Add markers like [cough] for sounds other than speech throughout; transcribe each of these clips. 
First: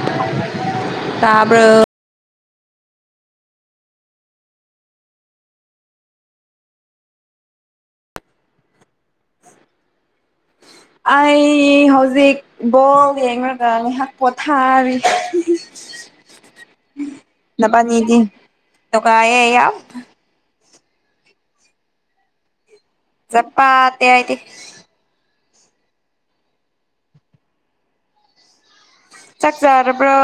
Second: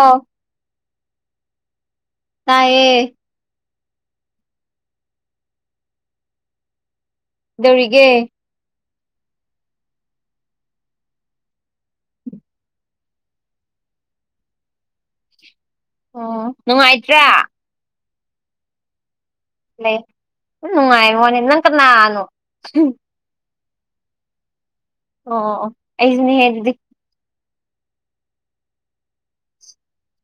ꯑꯥꯎ ꯇꯥꯕ꯭ꯔꯣ ꯇꯥꯏꯌꯦ ꯗꯧꯔꯤꯒꯦ ꯑꯩ ꯍꯧꯖꯤꯛ ꯕꯣꯜ ꯌꯦꯡꯔꯥꯒ ꯉꯥꯏꯍꯥꯛ ꯄꯣꯊꯥꯔꯤ ꯑꯣ ꯅꯨꯡꯉꯥꯏꯇ꯭ꯔꯥ ꯅꯕꯥꯅꯤꯗꯤ ꯅꯨꯉꯥꯏꯌꯦ ꯌꯝ ꯈꯨꯅꯨꯡꯉꯥꯏ ꯃꯅꯤ ꯅꯪ ꯀꯅꯥꯅꯣ [unintelligible] ꯑꯣ ꯑꯣ ꯑꯩꯖꯨꯅꯦꯍꯦ ꯑꯗꯨꯗꯤ ꯆꯥꯛ ꯆꯥꯔꯕ꯭ꯔꯣ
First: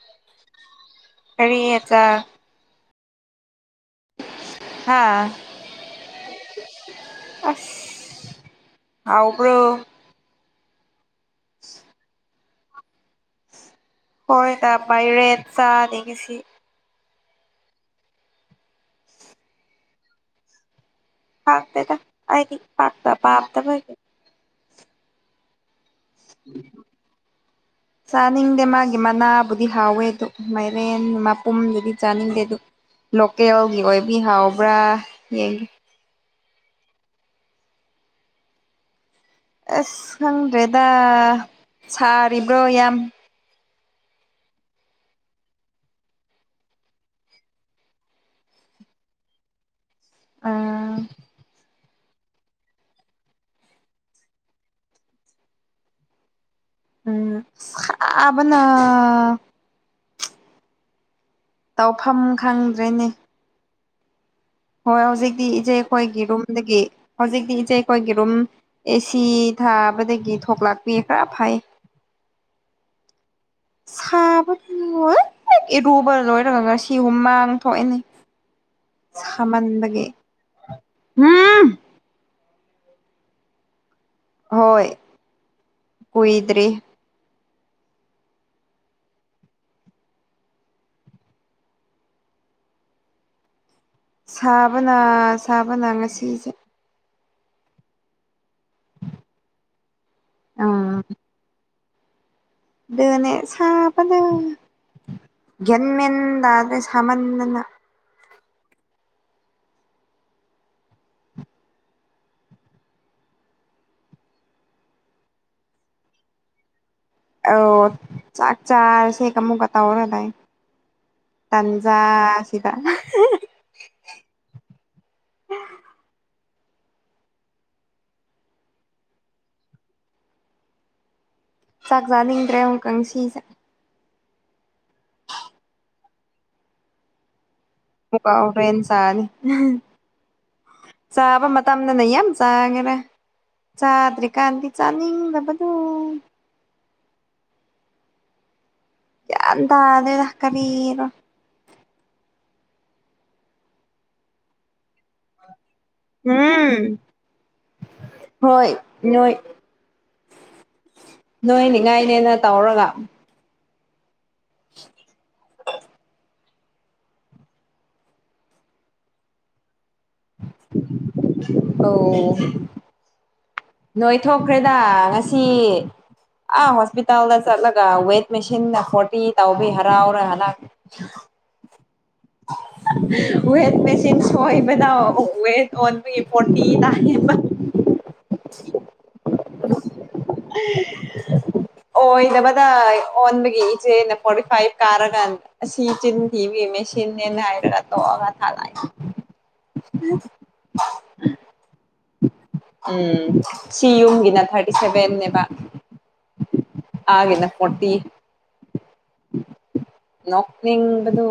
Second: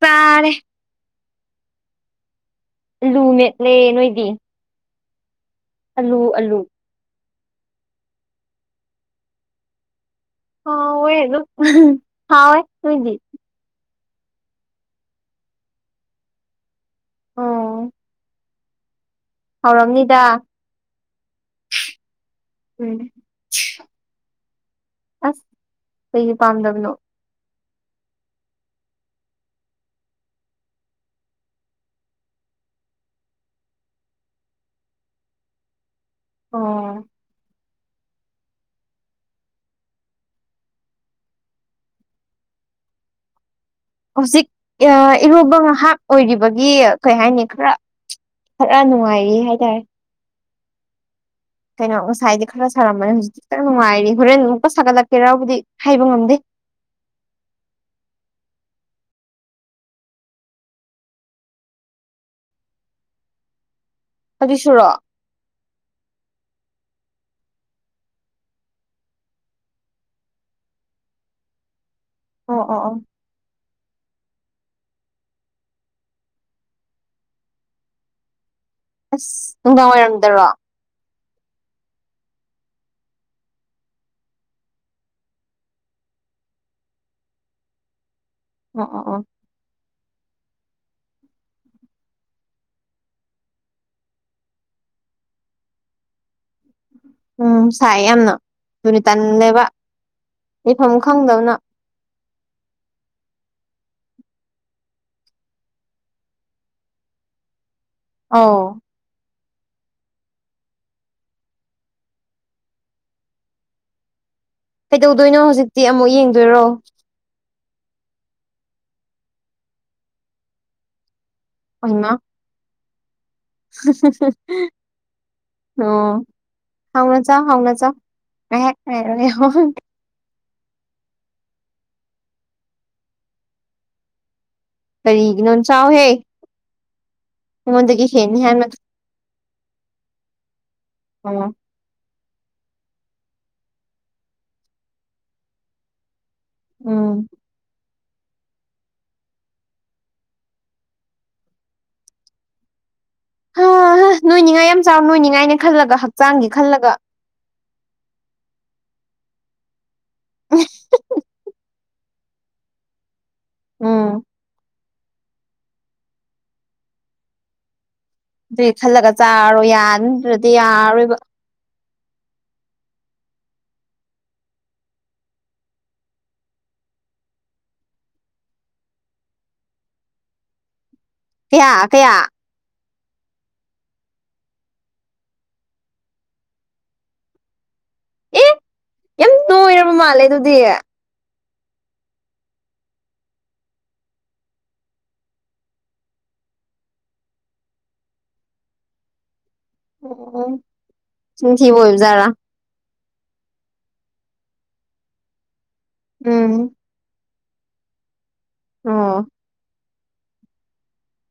ꯆꯥꯔꯦ ꯀꯔꯤ ꯑꯦꯟꯆꯥ ꯏꯜꯂꯨ ꯃꯦꯠꯂꯦ ꯅꯣꯏꯗꯤ ꯍꯥꯥ ꯑꯥꯜꯂꯨ ꯑꯥꯜꯂꯨ ꯑꯁ ꯍꯥꯎꯕ꯭ꯔꯣ ꯍꯥꯎꯋꯦ ꯑꯗꯨꯝ ꯍꯥꯎꯋꯦ ꯅꯣꯏꯗꯤ ꯍꯣꯏꯇꯥ ꯄꯥꯏꯔꯦꯠ ꯆꯥꯅꯤ ꯉꯁꯤ ꯑꯣ ꯍꯥꯎꯔꯝꯅꯤꯗ ꯍꯥꯎꯇꯦꯗ ꯑꯩꯗꯤ ꯎꯝ ꯄꯥꯛꯇꯥ ꯄꯥꯝꯇꯕꯩ ꯑꯁ ꯀꯩꯒꯤ ꯄꯥꯝꯗꯕꯅꯣ [inaudible] ꯆꯥꯅꯤꯡꯗꯦ ꯃꯥꯒꯤ ꯃꯅꯥꯕꯨꯗꯤ ꯍꯥꯎꯋꯦ ꯑꯗꯨ ꯃꯥꯏꯔꯦꯟ ꯃꯄꯨꯝꯗꯨꯗꯤ ꯆꯥꯅꯤꯡꯗꯦ ꯗꯨ ꯂꯣꯀꯦꯜꯒꯤ ꯑꯣꯏꯕꯤ ꯍꯥꯎꯕ꯭ꯔꯥ ꯌꯦꯡꯒꯦ ꯑꯣ ꯑꯁ ꯈꯪꯗ꯭ꯔꯦꯗ ꯁꯥꯔꯤꯕ꯭ꯔꯣ ꯌꯥꯝ ꯍꯧꯖꯤꯛ ꯑꯥ ꯏꯔꯨꯕ ꯉꯥꯏꯍꯥꯛ ꯑꯣꯏꯒꯤꯕꯒꯤ ꯀꯩ ꯍꯥꯏꯅꯤ ꯈꯔ ꯈꯔ ꯅꯨꯡꯉꯥꯏꯌꯦ ꯍꯥꯏꯇꯥꯔꯦ ꯑꯥ ꯀꯩꯅꯣ ꯉꯁꯥꯏꯗꯤ ꯈꯔ ꯁꯥꯔꯝꯕꯅꯤ ꯍꯧꯖꯤꯛꯇꯤ ꯈꯤꯇꯪ ꯅꯨꯡꯉꯥꯏꯔꯤ ꯍꯣꯔꯦꯟ ꯑꯃꯨꯛꯀ ꯁꯥꯒꯠꯂꯛꯀꯦꯔꯥꯕꯨꯗꯤ ꯍꯥꯏꯕ ꯉꯝꯗꯦ ꯎꯝ ꯁꯥꯕꯅ ꯇꯧꯐꯝ ꯈꯪꯗ꯭ꯔꯦꯅꯦ ꯍꯧꯖꯤꯛꯁꯨꯔꯣ ꯍꯣꯏ ꯑꯣ ꯍꯧꯖꯤꯛꯇꯤ ꯏꯆꯦ ꯈꯣꯏꯒꯤ ꯔꯨꯝꯗꯒꯤ ꯍꯧꯖꯤꯛꯇꯤ ꯏꯆꯦ ꯈꯣꯏꯒꯤ ꯔꯨꯝ ꯑꯦꯁꯤ ꯊꯥꯕꯗꯒꯤ ꯊꯣꯛꯂꯛꯄꯤ ꯈꯔ ꯐꯩ ꯑꯣ ꯑꯣ ꯑꯣ ꯁꯥꯕꯒꯤ [unintelligible] ꯏꯔꯨꯕ ꯂꯣꯏꯔꯒ ꯉꯁꯤ ꯍꯨꯃꯥꯡ ꯊꯣꯛꯑꯦꯅꯦ ꯑꯁ ꯅꯨꯡꯗꯥꯡ ꯋꯥꯏꯔꯝꯗꯔꯣ ꯍꯨꯝ ꯍꯣꯏ ꯀꯨꯏꯗ꯭ꯔꯤ ꯑꯣ ꯑꯣ ꯑꯣ ꯁꯥꯕꯅ ꯁꯥꯕꯅ ꯉꯁꯤꯁꯦ ꯎꯝ ꯁꯥꯏꯌꯦ ꯌꯥꯝꯅ ꯗꯨꯅꯤ ꯇꯟꯂꯦꯕ ꯂꯩꯐꯝ ꯈꯪꯗꯕꯅ ꯗꯨꯅꯦ ꯁꯥꯕꯅ ꯒ꯭ꯌꯟ ꯃꯦꯟ ꯇꯥꯗ꯭ꯔꯦ ꯁꯥꯃꯟꯗꯅ ꯑꯧ ꯀꯩꯗꯧꯗꯣꯏꯅꯣ ꯍꯧꯖꯤꯛꯇꯤ ꯑꯃꯨꯛ ꯌꯦꯡꯗꯣꯏꯔꯣ ꯑꯧ ꯆꯥꯛ ꯆꯥꯔꯁꯦꯒ ꯑꯃꯨꯛꯀ ꯇꯧꯔ ꯂꯩ ꯇꯥꯟꯖꯥ ꯍꯩꯃꯥ ꯁꯤꯗ [unintelligible] ꯑꯣ ꯍꯥꯎꯅ ꯆꯥꯎ ꯍꯥꯎꯅ ꯆꯥꯎ [unintelligible] ꯆꯥꯛ ꯆꯥꯅꯤꯡꯗ꯭ꯔꯦ ꯑꯃꯨꯛꯀ ꯉꯁꯤꯁꯦ ꯀꯔꯤꯒꯤꯅꯣ ꯆꯥꯎꯍꯦ ꯑꯩꯉꯣꯟꯗꯒꯤ ꯃꯨꯛꯀꯥ ꯍꯦꯟꯅꯤ ꯍꯥꯏꯃ ꯍꯣꯔꯦꯟ ꯆꯥꯅꯤ ꯑꯣ ꯆꯥꯕ ꯃꯠ ꯇꯝꯗꯅꯥ ꯌꯥꯝ ꯆꯥꯒꯔꯦ ꯆꯥꯗ꯭ꯔꯤꯀꯥꯟꯗꯤ ꯆꯥꯅꯤꯡꯗꯕꯗꯣ ꯎꯝ ꯒ꯭ꯌꯥꯟ ꯇꯥꯗꯦꯗ ꯀꯔꯤꯅꯣ ꯅꯣꯏꯅꯤꯉꯥꯏ ꯌꯥꯝ ꯆꯥꯎ ꯅꯣꯏꯅꯤꯉꯥꯏꯅꯦ ꯈꯜꯂꯒ ꯍꯛ ꯍꯨꯝ ꯍꯣꯏ ꯅꯣꯏ [unintelligible] ꯅꯣꯏꯅꯤꯉꯥꯏꯅꯦꯅ ꯇꯧꯔꯒ ꯎꯝ ꯗꯨꯏ ꯈꯜꯂꯒ ꯆꯥꯔꯣ ꯌꯥ ꯅꯠꯇ꯭ꯔꯗꯤ ꯌꯥꯔꯔꯣꯏꯕ ꯑꯧ ꯅꯣꯏ ꯊꯣꯛꯈ꯭ꯔꯦꯗ ꯉꯁꯤ ꯑꯥ ꯍꯣꯁꯄꯤꯇꯥꯜꯗ ꯆꯠꯂꯒ ꯋꯦꯠ ꯃꯦꯁꯤꯟꯗ ꯐꯣꯔꯇꯤ ꯇꯧꯕꯩ ꯍꯔꯥꯎꯔ ꯍꯂꯛ [inaudible] ꯀꯌꯥ ꯀꯌꯥ [inaudible] ꯋꯦꯠ ꯃꯦꯆꯤꯟ ꯁꯣꯏꯕꯗꫭ ꯋꯦꯠ ꯑꯣꯟꯕꯒꯤ ꯐꯣꯔꯇꯤ ꯇꯥꯏꯌꯦꯕ [inaudible] ꯑꯦ ꯌꯥꯝ ꯅꯣꯏꯔꯕ ꯃꯥꯜꯂꯦ ꯑꯗꯨꯗꯤ ꯑꯣꯏꯗꯕꯗ ꯑꯣꯟꯕꯒꯤ ꯏꯆꯦꯅ ꯐꯣꯔꯇꯤ ꯐꯥꯏꯚ ꯀꯥꯔꯀꯥꯟꯗ ꯑꯁꯤ ꯆꯤꯟꯅ ꯊꯤꯕꯤ ꯃꯦꯁꯤꯟꯅꯦꯅ ꯍꯥꯏꯔꯒ ꯇꯣꯛꯑꯒ ꯊꯥꯂꯥꯏ [inaudible] ꯆꯤꯟ ꯊꯤꯕ ꯑꯣꯏꯕꯖꯥꯠꯂꯥ ꯎꯝ ꯁꯤ ꯌꯨꯝꯒꯤꯅ ꯊꯥꯔꯇꯤ ꯁꯕꯦꯟꯅꯦꯕ ꯎꯝ ꯑꯥꯒꯤꯅ ꯐꯣꯔꯇꯤ ꯑꯣ ꯅꯣꯛꯅꯤꯡꯕꯗꯣ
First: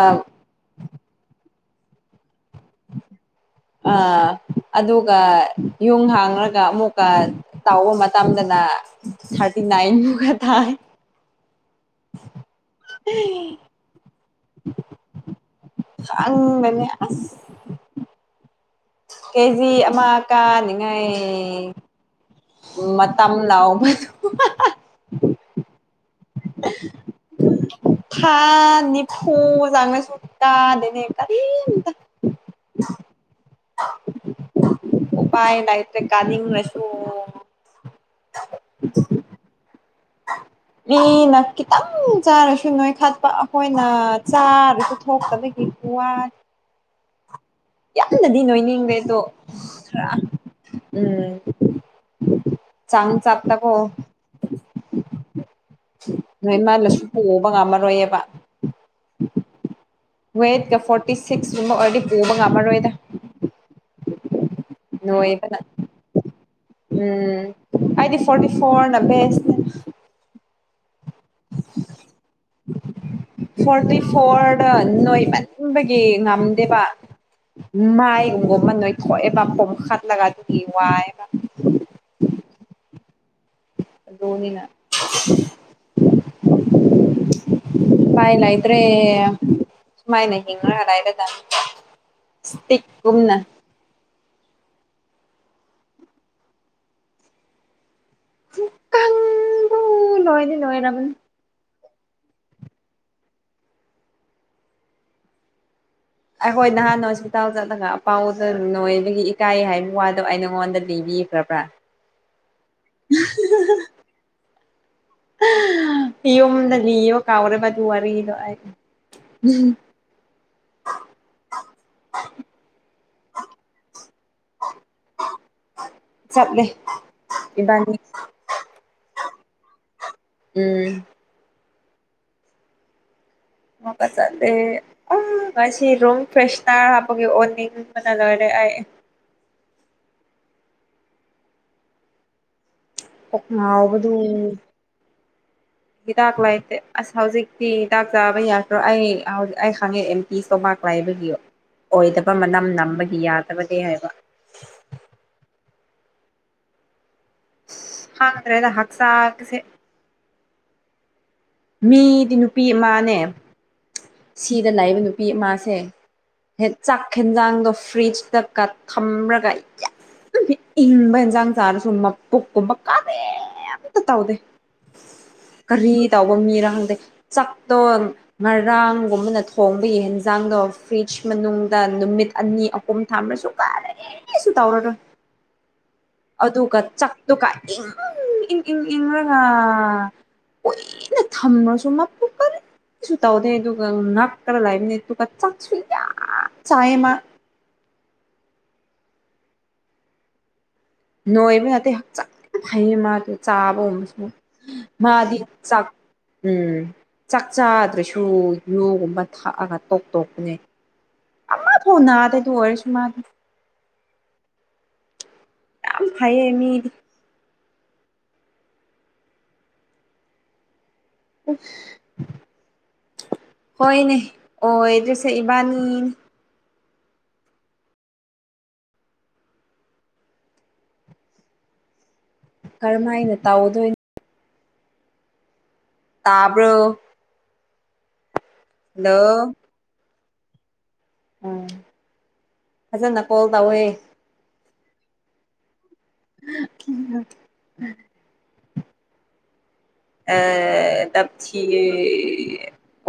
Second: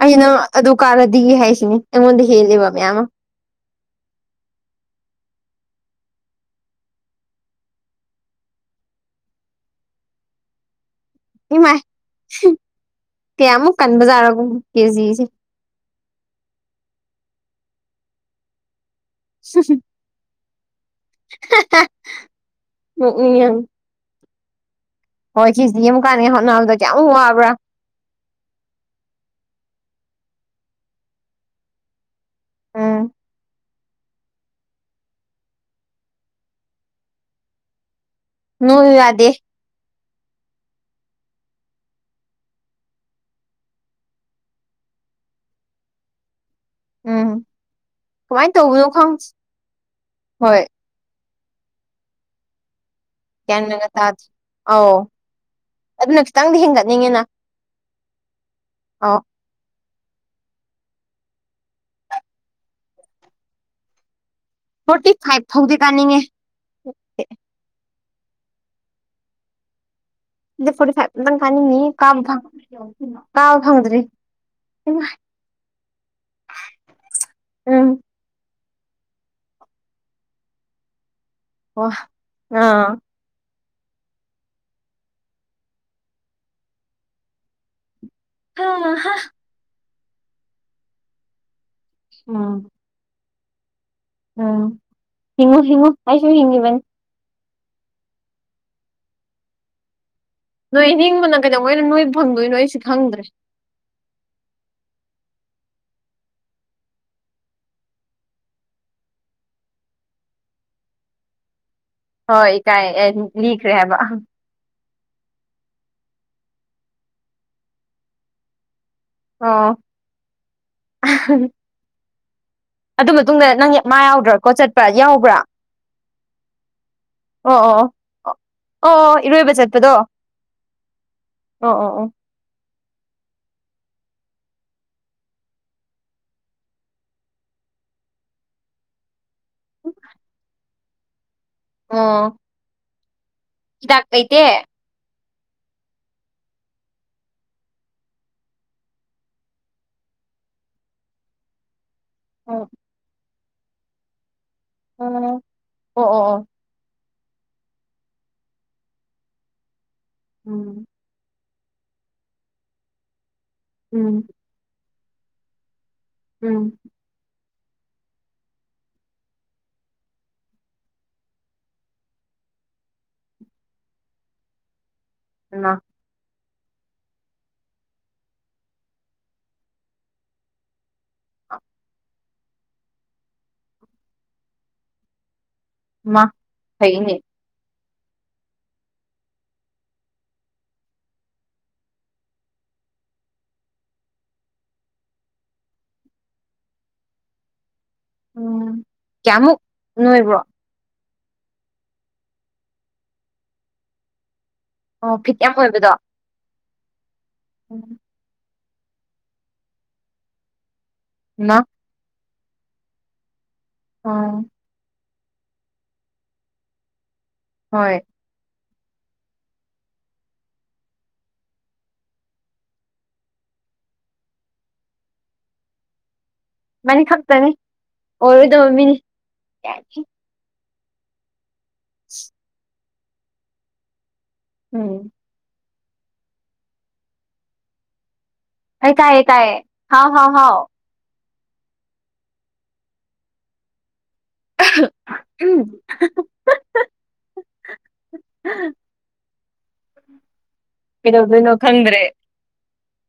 ꯑꯩ ꯅꯪ ꯑꯗꯨ ꯀꯥꯔꯗꯤ ꯍꯥꯏꯁꯤꯅꯤ ꯑꯩꯉꯣꯟꯗ ꯍꯦꯜꯂꯦꯕ ꯃꯌꯥꯝꯃ ꯑꯥ ꯑꯗꯨꯒ ꯌꯨꯡ ꯍꯥꯡꯔꯒ ꯑꯃꯨꯛꯀ ꯇꯧꯕ ꯃꯇꯝꯗꯅ ꯊꯥꯔꯇꯤ ꯅꯥꯏꯟꯃꯨꯛꯒ ꯊꯥꯏ ꯏꯃꯥꯏ ꯀꯌꯥꯃꯨꯛ ꯀꯟꯕꯖꯥꯔꯣ ꯀꯦꯖꯤꯁꯦ ꯈꯪꯗꯦꯅꯦ ꯑꯁ ꯀꯦꯖꯤ ꯑꯃ ꯀꯥꯅꯤꯉꯥꯏ ꯃꯇꯝ ꯅꯣꯛꯅꯤꯡꯉꯦ ꯌꯥꯝ ꯂꯥꯎꯕꯗꯨ ꯍꯣꯏ ꯀꯦꯖꯤ ꯑꯃ ꯀꯥꯟꯅꯤꯡꯉꯥꯏ ꯍꯧꯠꯅꯕꯗ ꯀꯌꯥꯝ ꯋꯥꯕ꯭ꯔꯥ ꯊꯥ ꯅꯤꯐꯨ ꯆꯪꯔꯁꯨ ꯀꯗꯦꯅꯦ ꯀꯔꯤꯝꯇ ꯎꯝ [unintelligible] ꯎꯄꯥꯏ ꯂꯧꯇ꯭ꯔꯦ ꯀꯥꯅꯤꯡꯔꯁꯨ ꯅꯣꯏꯌꯨ ꯌꯥꯗꯦ [unintelligible] ꯃꯤꯅ ꯈꯤꯇꯪ ꯆꯥꯔꯁꯨ ꯅꯣꯏ ꯈꯠꯄ ꯑꯈꯣꯏꯅ ꯆꯥꯔꯁꯨ ꯊꯣꯛꯇꯕꯒꯤ ꯋꯥꯟ ꯎꯝ ꯌꯥꯝꯅꯗꯤ ꯀꯃꯥꯏꯅ ꯇꯧꯕꯅꯣ ꯅꯣꯏꯅꯤꯡꯗꯦꯗꯣ ꯈꯪꯗꯦ ꯈꯔ ꯍꯣꯏ ꯎꯝ ꯆꯥꯡ ꯒ꯭ꯌꯥꯟ ꯆꯥꯞꯇꯀꯣ ꯃꯦꯟꯒ ꯇꯥꯗꯦ ꯑꯧ ꯑꯗꯨꯅ ꯈꯤꯇꯪꯗꯤ ꯅꯣꯏꯃꯣꯟꯂꯁꯨ ꯍꯦꯟꯒꯠꯅꯤꯡꯉꯤꯅ ꯄꯨꯕ ꯉꯝꯃꯔꯣꯏꯑꯕ ꯑꯧ ꯋꯦꯠꯀ ꯐꯣꯔꯇꯤ ꯁꯤꯛꯁꯀꯨꯝꯕ ꯑꯣꯏꯔꯗꯤ ꯄꯨꯕ ꯉꯝꯃꯔꯣꯏꯗ ꯐꯣꯔꯇꯤ ꯐꯥꯏ ꯅꯣꯏꯕꯅ ꯐꯥꯎꯗꯤ ꯀꯥꯅꯤꯡꯉꯦ ꯎꯝ ꯑꯩꯗꯤ ꯐꯣꯔꯇꯤ ꯐꯣꯔꯅ ꯕꯦꯁꯅꯦ ꯑꯩꯗꯤ ꯐꯣꯔꯇꯤꯐꯥꯏꯚ ꯑꯝꯇꯪ ꯀꯅꯤꯡꯉꯤ ꯀꯥꯕ ꯐꯪ ꯀꯥꯥꯕ ꯐꯪꯗ꯭ꯔꯤ ꯏꯃꯥꯏ ꯇꯨꯝꯕꯒꯤ ꯉꯝꯗꯦꯕ ꯎꯝ ꯃꯥꯏꯒꯨꯝꯕ ꯑꯃ ꯅꯣꯏ ꯈꯣꯑꯦꯕ ꯄꯣꯝꯈꯠꯂꯒ ꯑꯗꯨꯒꯤ ꯋꯥꯥꯏꯌꯦꯕ ꯑꯣ ꯅꯪ ꯑꯗꯨꯅꯤꯅ ꯎꯄꯥꯏ ꯍꯥ ꯂꯩꯇ꯭ꯔꯦ ꯍꯥ ꯁꯨꯃꯥꯏꯅ ꯍꯤꯡꯔꯒ ꯂꯩꯔꯗꯕꯅꯤ ꯎꯝ ꯏꯁꯄꯤꯡ ꯒꯨꯝꯅ ꯎꯝ ꯍꯤꯉꯨ ꯍꯤꯉꯨ ꯑꯩꯁꯨ ꯍꯤꯡꯉꯤꯕꯅꯤ ꯗꯨ ꯀꯪꯕꯨ ꯂꯣꯏꯔꯦ ꯅꯣꯏ ꯅꯤꯡꯕꯅ ꯀꯩꯗꯧꯉꯩꯅꯣ ꯅꯣꯏ ꯐꯪꯗꯣꯏꯅꯣ ꯑꯩꯁꯨ ꯈꯪꯗ꯭ꯔꯦ ꯑꯩꯈꯣꯏ ꯅꯍꯥꯟ ꯍꯣꯁꯄꯤꯇꯥꯜ ꯆꯠꯂꯒ ꯑꯄꯥꯎꯗ ꯅꯣꯏꯕꯒꯤ ꯏꯀꯥꯏ ꯍꯥꯏꯕ ꯋꯥꯗꯣ ꯑꯩ ꯅꯉꯣꯟꯗ ꯂꯤꯕꯤꯈ꯭ꯔ ꯕ꯭ꯔꯥ ꯍꯣꯏ ꯇꯥꯏ ꯑ ꯂꯤꯈꯔꯦ ꯍꯥꯏꯕ ꯌꯨꯝꯗ ꯂꯤꯕ ꯀꯥꯎꯔꯕ ꯑꯗꯨ ꯋꯥꯔꯤꯗꯣ ꯑꯩ ꯑꯣ ꯑꯗꯨ ꯃꯇꯨꯡꯗ ꯅꯪꯒꯤ ꯃꯥ ꯌꯥꯎꯗ꯭ꯔꯥ ꯀꯣ ꯆꯠꯄ ꯌꯥꯎꯕ꯭ꯔꯥ ꯆꯠꯂꯦ ꯑꯣ ꯑꯣ ꯏꯕꯥꯅꯤ ꯑꯣ ꯑꯣ ꯑꯣ ꯏꯔꯣꯏꯕ ꯆꯠꯄꯗꯣ ꯎꯝ ꯑꯣ ꯑꯣ ꯑꯣ [unintelligible] ꯑ ꯉꯁꯤ ꯔꯨꯝ ꯐ꯭ꯔꯦꯁꯅꯔ ꯍꯥꯞꯄꯒꯤ ꯑꯣꯅꯤꯡꯕꯅ ꯂꯣꯏꯔꯦ ꯑꯩ ꯑꯣ ꯀꯣꯛ ꯍꯤꯗꯥꯛ ꯉꯥꯎꯕꯗꯨ ꯂꯩꯇꯦ ꯍꯤꯗꯥꯛ ꯂꯥꯏꯇꯦ ꯑꯁ ꯍꯧꯖꯤꯛꯇꯤ ꯍꯤꯗꯥꯛ ꯆꯥꯕ ꯌꯥꯗ꯭ꯔꯣ ꯑꯩ ꯑꯩ ꯈꯪꯉꯛꯑꯦ ꯇꯤ ꯁꯇ꯭ꯣꯃꯥꯛ ꯂꯥꯏꯕꯒꯤ ꯑꯣꯏꯗꯕ ꯑꯣ ꯃꯅꯝ ꯅꯝꯕꯒꯤ ꯌꯥꯗꯕꯅꯦ ꯍꯥꯏꯕ ꯑ ꯑꯣ ꯑꯣ ꯑꯣ ꯑꯁ ꯈꯪꯗ꯭ꯔꯦꯗ ꯍꯛꯆꯥꯡꯒꯁꯦ ꯎꯝ ꯃꯤꯗꯤ ꯅꯨꯄꯤ ꯑꯃꯥꯅꯦ ꯎꯝ ꯁꯤꯗ ꯂꯩꯕ ꯅꯨꯄꯤ ꯑꯃꯁꯦ ꯍꯦꯛ ꯎꯝ ꯆꯥꯛ ꯍꯦꯟꯖꯥꯡꯗꯣ ꯐ꯭ꯔꯤꯖꯇꯒ ꯊꯝꯔꯒ ꯌꯥ ꯏꯪꯕ ꯏꯟꯁꯥꯡ ꯆꯥꯔꯁꯨ ꯃꯄꯨꯛꯀꯨꯝꯕ ꯀꯔꯤꯝꯇ ꯇꯧꯗꯦ ꯃꯥ ꯀꯔꯤ ꯇꯧꯕ ꯃꯤꯔ ꯈꯪꯗꯦ ꯆꯥꯛꯇꯣ ꯉꯔ ꯔꯥꯡꯒꯨꯝꯕꯅ ꯊꯣꯡꯕꯒꯤ ꯍꯤꯟꯖꯥꯡꯗꯣ ꯐ꯭ꯔꯤꯖ ꯃꯅꯨꯡꯗ ꯅꯨꯃꯤꯠ ꯑꯅꯤ ꯑꯍꯨꯝ ꯊꯝꯔꯁꯨ ꯀꯔꯤ ꯔꯤꯁꯨ ꯇꯧꯔꯔꯣꯏ ꯃꯥ ꯑꯗꯨꯒ ꯐꯩꯅꯦ ꯆꯛꯇꯨ ꯀꯥꯏ ꯏꯪꯪ ꯏꯪ ꯏꯪ ꯏꯪꯔꯒ ꯀꯨꯏꯅ ꯊꯝꯔꯁꯨ ꯃꯄꯨ ꯀꯔꯤ ꯁꯨ ꯇꯧꯗꯦ ꯑꯗꯨꯒ ꯉꯛ ꯇꯔ ꯂꯩꯕꯅꯦ ꯑꯗꯨꯒ ꯆꯥꯛꯁꯨ ꯌꯥꯝ ꯆꯥꯏꯌꯦ ꯃꯥ ꯎꯝ ꯀꯌꯥꯃꯨꯛ ꯅꯣꯏꯕ꯭ꯔꯣ ꯅꯣꯏꯕ ꯅꯠꯇꯦ ꯍꯛꯆꯥꯡ ꯌꯝ ꯐꯩꯌꯦ ꯃꯥꯗꯤ ꯆꯥꯕꯒꯨꯝꯕꯁꯨ ꯑꯣ ꯃꯥꯗꯤ ꯐꯤꯠ ꯌꯥꯝ ꯆꯥꯛ ꯑꯣꯏꯕꯗꯣ ꯎꯝ ꯆꯥꯛ ꯆꯥꯗ꯭ꯔꯁꯨ ꯌꯨꯒꯨꯝꯕ ꯊꯛꯑꯒ ꯇꯣꯛ ꯇꯣꯛꯄꯅꯦ ꯃꯥ ꯍꯨ ꯅꯥꯗꯦ ꯗꯨꯑꯣꯏꯔꯁꯨ ꯃꯥꯗꯤ ꯑꯣ ꯌꯥꯝ ꯐꯩꯌꯦ ꯃꯤꯗꯤ ꯍꯣꯏ ꯍꯣꯏꯅꯦ ꯑꯣꯏꯗꯔ꯭ꯤꯁꯦ ꯏꯕꯥꯅꯤꯅꯤ ꯏꯕꯥꯅꯤ ꯈꯛꯇꯅꯤ ꯑꯣꯏꯔꯣꯏꯗꯕ ꯃꯤꯅꯤ ꯌꯥ [inaudible] ꯀꯔꯝ ꯍꯥꯏꯅ ꯇꯧꯗꯣꯏ ꯎꯝ ꯇꯥꯕꯔꯣ ꯑꯩ ꯍꯜꯂꯣ ꯇꯥꯏꯌꯦ ꯇꯏꯌꯦ ꯍꯥꯎ ꯍꯥꯎ ꯍꯥꯎ ꯎꯝ ꯐꯖꯅ ꯀꯣꯜ ꯇꯧꯋꯦ ꯎꯝ [inaudible] ꯑꯦ ꯀꯩꯗꯧꯗꯣꯏꯅꯣ ꯅꯝꯊꯤꯌꯦ ꯈꯪꯗ꯭ꯔꯦ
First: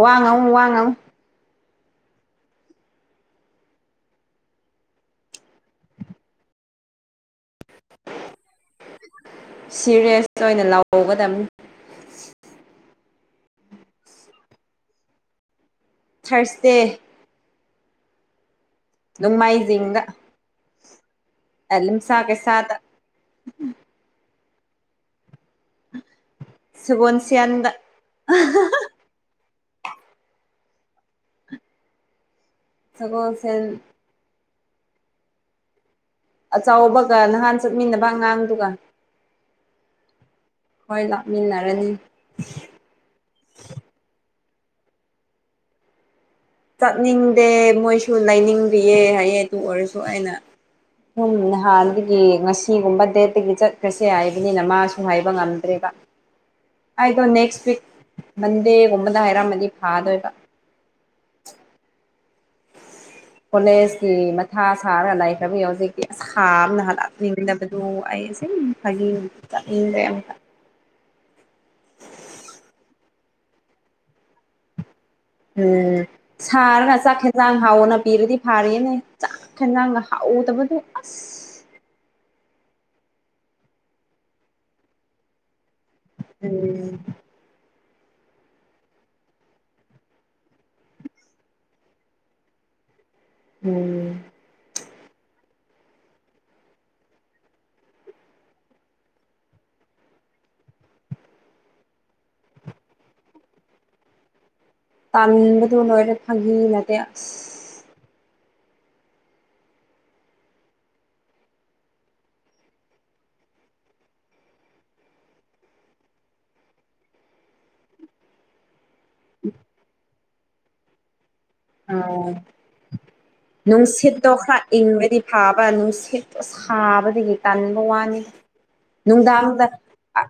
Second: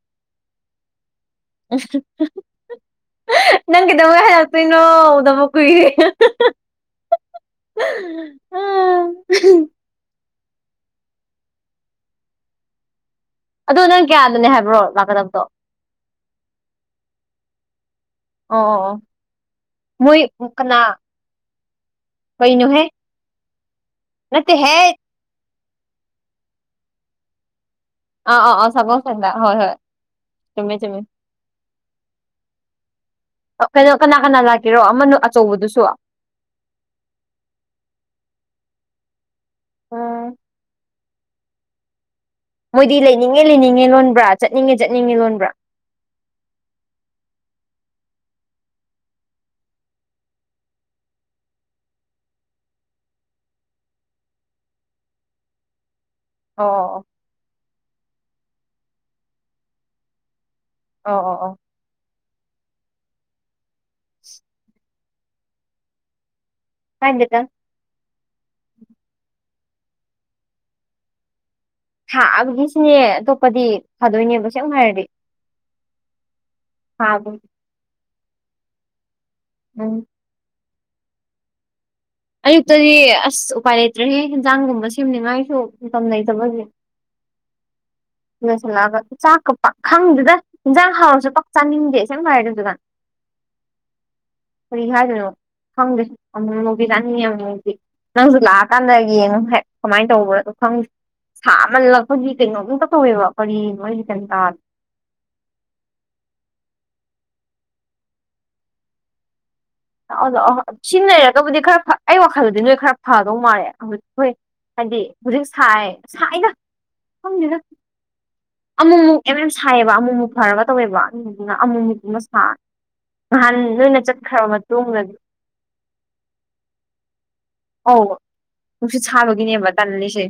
ꯋꯥꯉꯥꯡꯉꯨ ꯋꯥꯉꯥꯡꯉꯨ [inaudible] ꯅꯪ ꯀꯩꯗꯧꯉꯩ ꯍꯜꯂꯛꯇꯣꯏꯅꯣ ꯎꯗꯕ ꯀꯨꯏꯔꯦ ꯑꯥ ꯁꯤꯔꯤꯌꯁꯇ ꯑꯣꯏꯅ ꯂꯧꯒꯗꯝꯅꯤ ꯑꯗꯣ ꯅꯪ ꯀꯌꯥꯗꯅꯦ ꯍꯥꯏꯕ꯭ꯔꯣ ꯂꯥꯛꯀꯗꯕꯗꯣ ꯊꯥꯔꯁꯗꯦ ꯑꯣ ꯑꯣ ꯑꯣ ꯅꯣꯡꯃꯥꯏꯖꯤꯡꯗ ꯍꯨ ꯀꯅꯥ ꯑꯦ ꯂꯤꯝꯁꯥ ꯀꯩꯁꯥꯥꯗ ꯅꯠꯇꯦ ꯍꯦꯠ ꯁꯒꯣꯟꯁꯌꯦꯟꯗ ꯑ ꯑ ꯑ ꯁꯒꯣꯜꯁꯦꯜꯗ ꯍꯣꯏ ꯍꯣꯏ ꯆꯨꯝꯃꯦ ꯆꯨꯝꯃꯦ ꯁꯒꯣꯜꯁꯦꯜ ꯀꯩꯅꯣ ꯀꯅꯥ ꯀꯅꯥ ꯂꯥꯛꯀꯦꯔꯣ ꯑꯃꯅ ꯑꯆꯧꯕꯗꯨꯁꯨ ꯑꯆꯧꯕꯒ ꯅꯍꯥꯟ ꯆꯠꯃꯤꯟꯅꯕ ꯑꯉꯥꯡꯗꯨꯒ ꯎꯝ ꯍꯣꯏ ꯂꯥꯛ ꯃꯤꯟꯅꯔꯅꯤ ꯃꯣꯏꯗꯤ ꯂꯩꯅꯤꯡꯉꯦ ꯂꯩꯅꯤꯡꯉꯦ ꯂꯣꯟꯕ꯭ꯔꯥ ꯆꯠꯅꯤꯡꯉꯦ ꯆꯠꯅꯤꯡꯉꯦ ꯂꯣꯟꯕ꯭ꯔꯥ ꯆꯠꯅꯤꯡꯗꯦ ꯃꯣꯏꯁꯨ ꯂꯩꯅꯤꯡꯕꯤꯌꯦ ꯍꯥꯏꯌꯦ ꯑꯗꯨ ꯑꯣꯏꯔꯁꯨ ꯑꯩꯅ ꯁꯨꯝ ꯅꯍꯥꯟꯗꯒꯤ ꯉꯁꯤꯒꯨꯝꯕ ꯗꯦꯠꯇꯒꯤ ꯆꯠꯈ꯭ꯔꯁꯦ ꯍꯥꯏꯕꯅꯤꯅ ꯃꯥꯁꯨ ꯍꯥꯏꯕ ꯉꯝ ꯐꯖꯩꯌꯦꯕ ꯑꯣ ꯑꯣ ꯑꯩꯗꯣ ꯅꯦꯛꯁ ꯋꯤꯛ ꯃꯟꯗꯣ ꯒꯨꯝꯕꯗ ꯍꯥꯏꯔꯝꯃꯗꯤ ꯐꯥꯗꯣꯏꯕ ꯑꯣ ꯑꯣ ꯑꯣ ꯀꯣꯂꯦꯖꯀꯤ ꯃꯊꯥ ꯁꯥꯔꯒ ꯂꯥꯏꯈ꯭ꯔꯕꯒꯤ ꯍꯧꯖꯤꯛꯇꯤ ꯁꯥꯕꯅ ꯀꯥꯏꯗꯦꯗ ꯂꯥꯛꯅꯤꯡꯗꯕꯗꯨ ꯑꯩ ꯑꯁꯦ ꯐꯥꯒꯤ ꯆꯠꯅꯤꯡꯗꯦ ꯑꯃꯨꯀ ꯍꯥ ꯑꯗꯨꯒꯤ ꯁꯤꯅꯦ ꯑꯇꯣꯞꯄꯗꯤ ꯐꯗꯣꯏꯅꯦꯕ ꯁꯦꯝ ꯍꯥꯏꯔꯗꯤ ꯎꯝ ꯁꯥꯔꯒ ꯆꯥꯛ ꯊꯥꯕ ꯈꯦꯟꯖꯥꯡ ꯍꯥꯎꯅ ꯄꯤꯔꯗꯤ ꯐꯥꯔꯤꯌꯦꯅꯦ ꯆꯥꯛ ꯎꯝ ꯈꯦꯟꯖꯥꯡꯒ ꯍꯥꯎ ꯎꯇꯕꯒꯤ ꯑꯁ ꯑꯌꯨꯛꯇꯗꯤ ꯑꯁ ꯎꯄꯥꯏ ꯂꯩꯇ꯭ꯔꯦꯍꯦ ꯍꯟꯖꯥꯡꯒꯨꯝꯕ ꯁꯦꯝꯅꯤꯉꯥꯏꯁꯨ ꯃꯇꯝ ꯂꯩꯇꯕꯒꯤ ꯎꯝ ꯂꯣꯏꯁꯤꯜꯂꯛꯑꯒ ꯆꯥꯛꯀ ꯄ ꯈꯪꯗꯦꯗ ꯏꯟꯖꯥꯡ ꯍꯥꯎꯔꯁꯨ ꯄꯥꯛ ꯆꯥꯅꯤꯡꯗꯦ ꯁꯝ ꯍꯥꯏꯔꯦꯗꯨꯒ ꯎꯝ ꯀꯔꯤ ꯍꯥꯏꯗꯣꯏꯅꯣ ꯈꯪꯗꯦ ꯑꯃꯨꯛꯃꯨꯀꯤ ꯄꯤꯔꯛꯑꯅꯤ ꯑꯃꯨꯃꯨꯛꯇꯤ ꯅꯪꯁꯨ ꯂꯥꯛꯑꯀꯥꯟꯗ ꯌꯦꯡꯉꯨ ꯍꯦꯛ ꯀꯃꯥꯏꯅ ꯇꯧꯕ꯭ꯔꯣꯗꯣ ꯈꯪꯗꯦ ꯁꯥꯃꯜꯂꯛꯄꯒꯤ ꯀꯩꯅꯣꯝ ꯇꯧꯋꯦꯕ ꯀꯔꯤꯅꯣ ꯑꯩꯁꯨ ꯒꯌꯥꯟ ꯇꯥꯗꯦ ꯇꯥꯟꯕꯗ ꯂꯣꯏꯔꯦ ꯐꯒꯤ ꯅꯠꯇꯦ ꯑꯁ ꯑꯗꯣ ꯑ ꯁꯤꯖꯤꯟꯅ ꯂꯩꯔꯒꯕꯨꯗꯤ ꯈꯔ ꯐꯥ ꯑꯩ ꯋꯥꯈꯜꯗꯗꯤ ꯅꯣꯏ ꯈꯔ ꯐꯗꯧ ꯃꯥꯜꯂꯦ ꯍꯣꯏ ꯍꯥꯏꯗꯤ ꯍꯧꯖꯤꯛ ꯁꯥꯏ ꯁꯥꯏꯗ ꯈꯪꯗꯦꯗ ꯑꯃꯨꯛ ꯃꯨꯛ ꯑꯦꯝ ꯑꯦꯝ ꯁꯥꯏꯌꯦꯕ ꯑꯃꯨꯛ ꯃꯨꯛ ꯐꯔꯒ ꯇꯧꯋꯦꯕ ꯎ ꯑ ꯑꯃꯨꯃꯨꯛ ꯀꯨꯝꯕ ꯁꯥ ꯅꯍꯥꯟ ꯅꯣꯏꯅ ꯆꯠꯈ꯭ꯔꯕ ꯃꯇꯨꯡꯗꯗꯤ ꯍꯥꯕ ꯅꯨꯡꯁꯤꯠ ꯁꯥꯕꯗꯒꯤ ꯇꯥꯟꯕ ꯑꯧ ꯋꯥꯅꯤ ꯅꯨꯡꯁꯤꯠ ꯅꯨꯡꯗꯥꯡꯗ ꯁꯥꯕꯒꯤꯅꯦꯕ ꯇꯜꯂꯤꯁꯦ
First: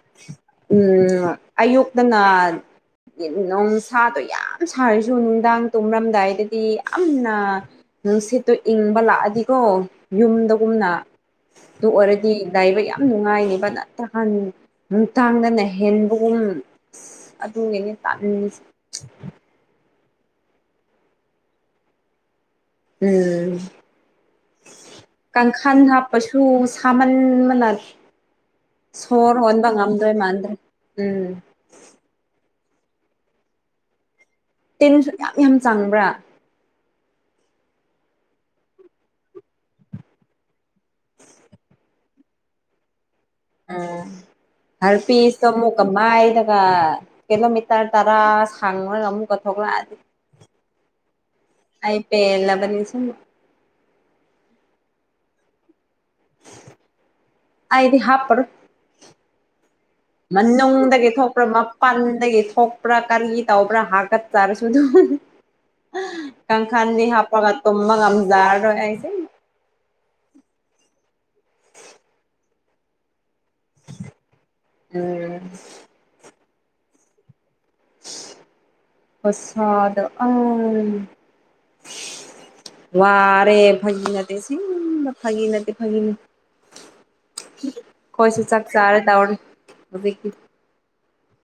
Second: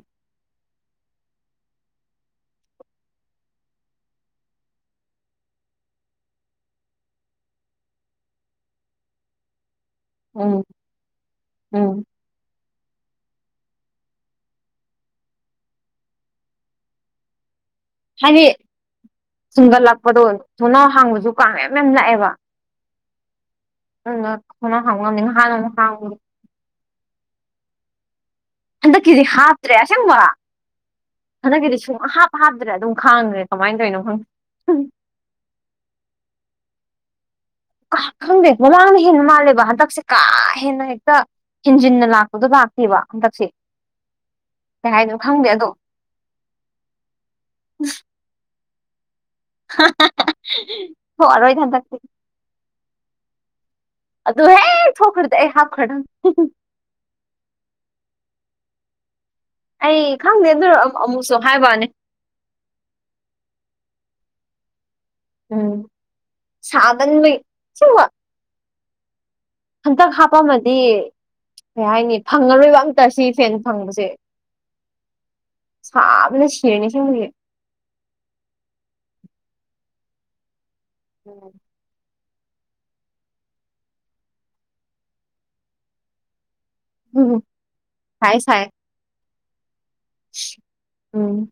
ꯎꯝ ꯑꯌꯨꯛꯇꯅ ꯅꯣꯡꯁꯥꯗꯣ ꯌꯥꯝ ꯁꯥꯔꯁꯨ ꯅꯨꯡꯗꯥꯡ ꯇꯨꯃꯝ ꯗꯥꯏꯗꯗꯤ ꯌꯥꯝꯅ ꯅꯨꯡꯁꯤꯠꯇꯨ ꯏꯪꯕ ꯂꯥꯛꯑꯗꯤꯀꯣ ꯎꯝ ꯌꯨꯝꯗꯒꯨꯝꯅ ꯑꯗꯨ ꯎꯝ ꯑꯣꯏꯔꯗꯤ ꯂꯏꯕ ꯌꯥꯝ ꯅꯨꯡꯉꯥꯏꯅꯤꯕ ꯅꯠꯇ꯭ꯔꯥꯟ ꯅꯨꯡꯗꯥꯡꯗꯅ ꯍꯦꯟꯕꯒꯨꯝ ꯑꯗꯨꯅꯤꯅꯦ ꯇꯟꯂꯤꯁꯦ ꯆꯨꯝꯒꯠꯂꯛꯄꯗꯣ ꯊꯣꯡꯅꯥꯎ ꯍꯥꯡꯕꯁꯨ ꯀꯥꯡ ꯃꯌꯥꯝ ꯃꯌꯥꯝ ꯂꯥꯛꯑꯦꯕ ꯎꯝ ꯑꯗꯨꯅ ꯊꯦꯡꯅꯥꯎ ꯍꯥꯡꯕ ꯉꯝꯗꯦ ꯉꯍꯥꯟꯑꯃꯨꯛ ꯍꯥꯡꯉꯨꯕꯗ ꯇꯧ ꯁꯃꯥꯟ ꯃꯅꯨꯡꯥ ꯍꯟꯗꯛꯀꯤꯗꯤ ꯍꯥꯞꯇ꯭ꯔꯦ ꯑꯁꯦꯡꯕ ꯃꯥꯟꯗ꯭ꯔꯦ ꯎꯝ ꯍꯟꯗꯛꯀꯤꯗꯤ ꯁꯨꯡ ꯍꯥꯞ ꯍꯥꯞꯗ꯭ꯔꯦ ꯑꯗꯨꯝ ꯈꯥꯡꯉ꯭ꯔꯦ ꯀꯃꯥꯏꯅ ꯇꯧꯔꯤꯅꯣ ꯈꯪꯗꯦ ꯇꯦꯟꯁꯨ ꯌꯥꯝ ꯌꯥꯝ ꯆꯪꯕ꯭ꯔꯥ ꯈꯪꯗꯦ ꯃꯃꯥꯡꯅ ꯍꯦꯟꯅ ꯃꯥꯜꯂꯦꯕ ꯍꯟꯗꯛꯁꯦ ꯀꯥ ꯍꯦꯟꯅ ꯍꯦꯛꯇ ꯍ‌ꯦꯟꯖꯤꯟꯅ ꯂꯥꯛꯄꯗꯣ ꯂꯥꯛꯇꯦꯕ ꯍꯟꯗꯛꯁꯦ ꯎꯝ ꯀꯩ ꯍꯥꯏꯅꯣ ꯍꯔꯄꯤꯁ ꯈꯪꯗꯦ ꯇ ꯑꯗꯣ ꯃꯨ ꯀꯃꯥꯏ ꯅ ꯀꯂꯣꯃꯤꯇꯔ ꯇꯔꯥꯁ ꯁꯥꯡꯉꯣꯏ ꯉꯃꯛ [unintelligible] ꯑ ꯄꯦꯂꯕꯅꯤꯁꯤꯡ ꯑꯗꯨꯗ ꯍꯦꯛ ꯊ‌ꯣꯛꯈ꯭ꯔꯗꯤ ꯍꯥꯞꯈ꯭ꯔꯥꯗꯝ ꯑꯏꯗꯤ ꯍꯥꯞꯄꯔ‌ꯣꯏ ꯑꯩ ꯈꯪꯗꯦ ꯑꯗꯨ ꯃꯅꯨꯡꯗꯒꯤꯗꯒꯤ ꯑꯃꯨꯛꯁꯨ ꯊꯣꯛꯄ꯭ꯔ ꯍꯥꯏꯕꯋꯥꯅꯦ ꯃꯄꯥꯟ ꯑꯗꯒꯤ ꯊꯣꯛꯄ꯭ꯔꯥ ꯀꯔꯤꯒꯤ ꯇꯧꯕ꯭ꯔꯥ ꯍꯥꯀꯠ ꯆꯥꯔꯁꯨ ꯑꯗꯨꯝ ꯎꯝ ꯀꯥꯡꯈꯥꯟꯗꯤ ꯁꯥꯃꯟꯕꯒꯤ ꯍꯥꯞꯄꯒ ꯇꯨꯝꯃ ꯉꯖꯔꯔꯣꯏ ꯑꯩꯁꯦ ꯍꯟꯇꯛ ꯍꯥꯞꯄꯝꯃꯗꯤ ꯀꯩ ꯍꯥꯏꯅꯤ ꯐꯪꯉꯔꯣꯏꯕ ꯑꯝꯇ ꯁꯤ ꯐꯦꯟ ꯐꯪꯕꯁꯦ ꯎꯝ ꯁꯥꯕꯅ ꯁꯤꯔ‌ꯦꯅ‌ꯦ ꯑꯁ‌ꯦꯡꯕꯒꯤ ꯄꯁꯥꯗ ꯎꯝ ꯎꯝ ꯋꯥꯔꯦ ꯐꯒꯤ ꯅꯠꯇꯦ ꯁꯤ ꯐꯥꯒꯤ ꯅꯠꯇꯦ ꯐꯒꯤꯅ ꯎꯝ ꯁꯥꯏ ꯀꯣꯏꯁꯨ ꯁꯥꯏ ꯆꯥꯛ ꯆꯔꯦ ꯇꯧꯔꯤ ꯍꯧꯖꯤꯛꯇꯤ ꯎꯝ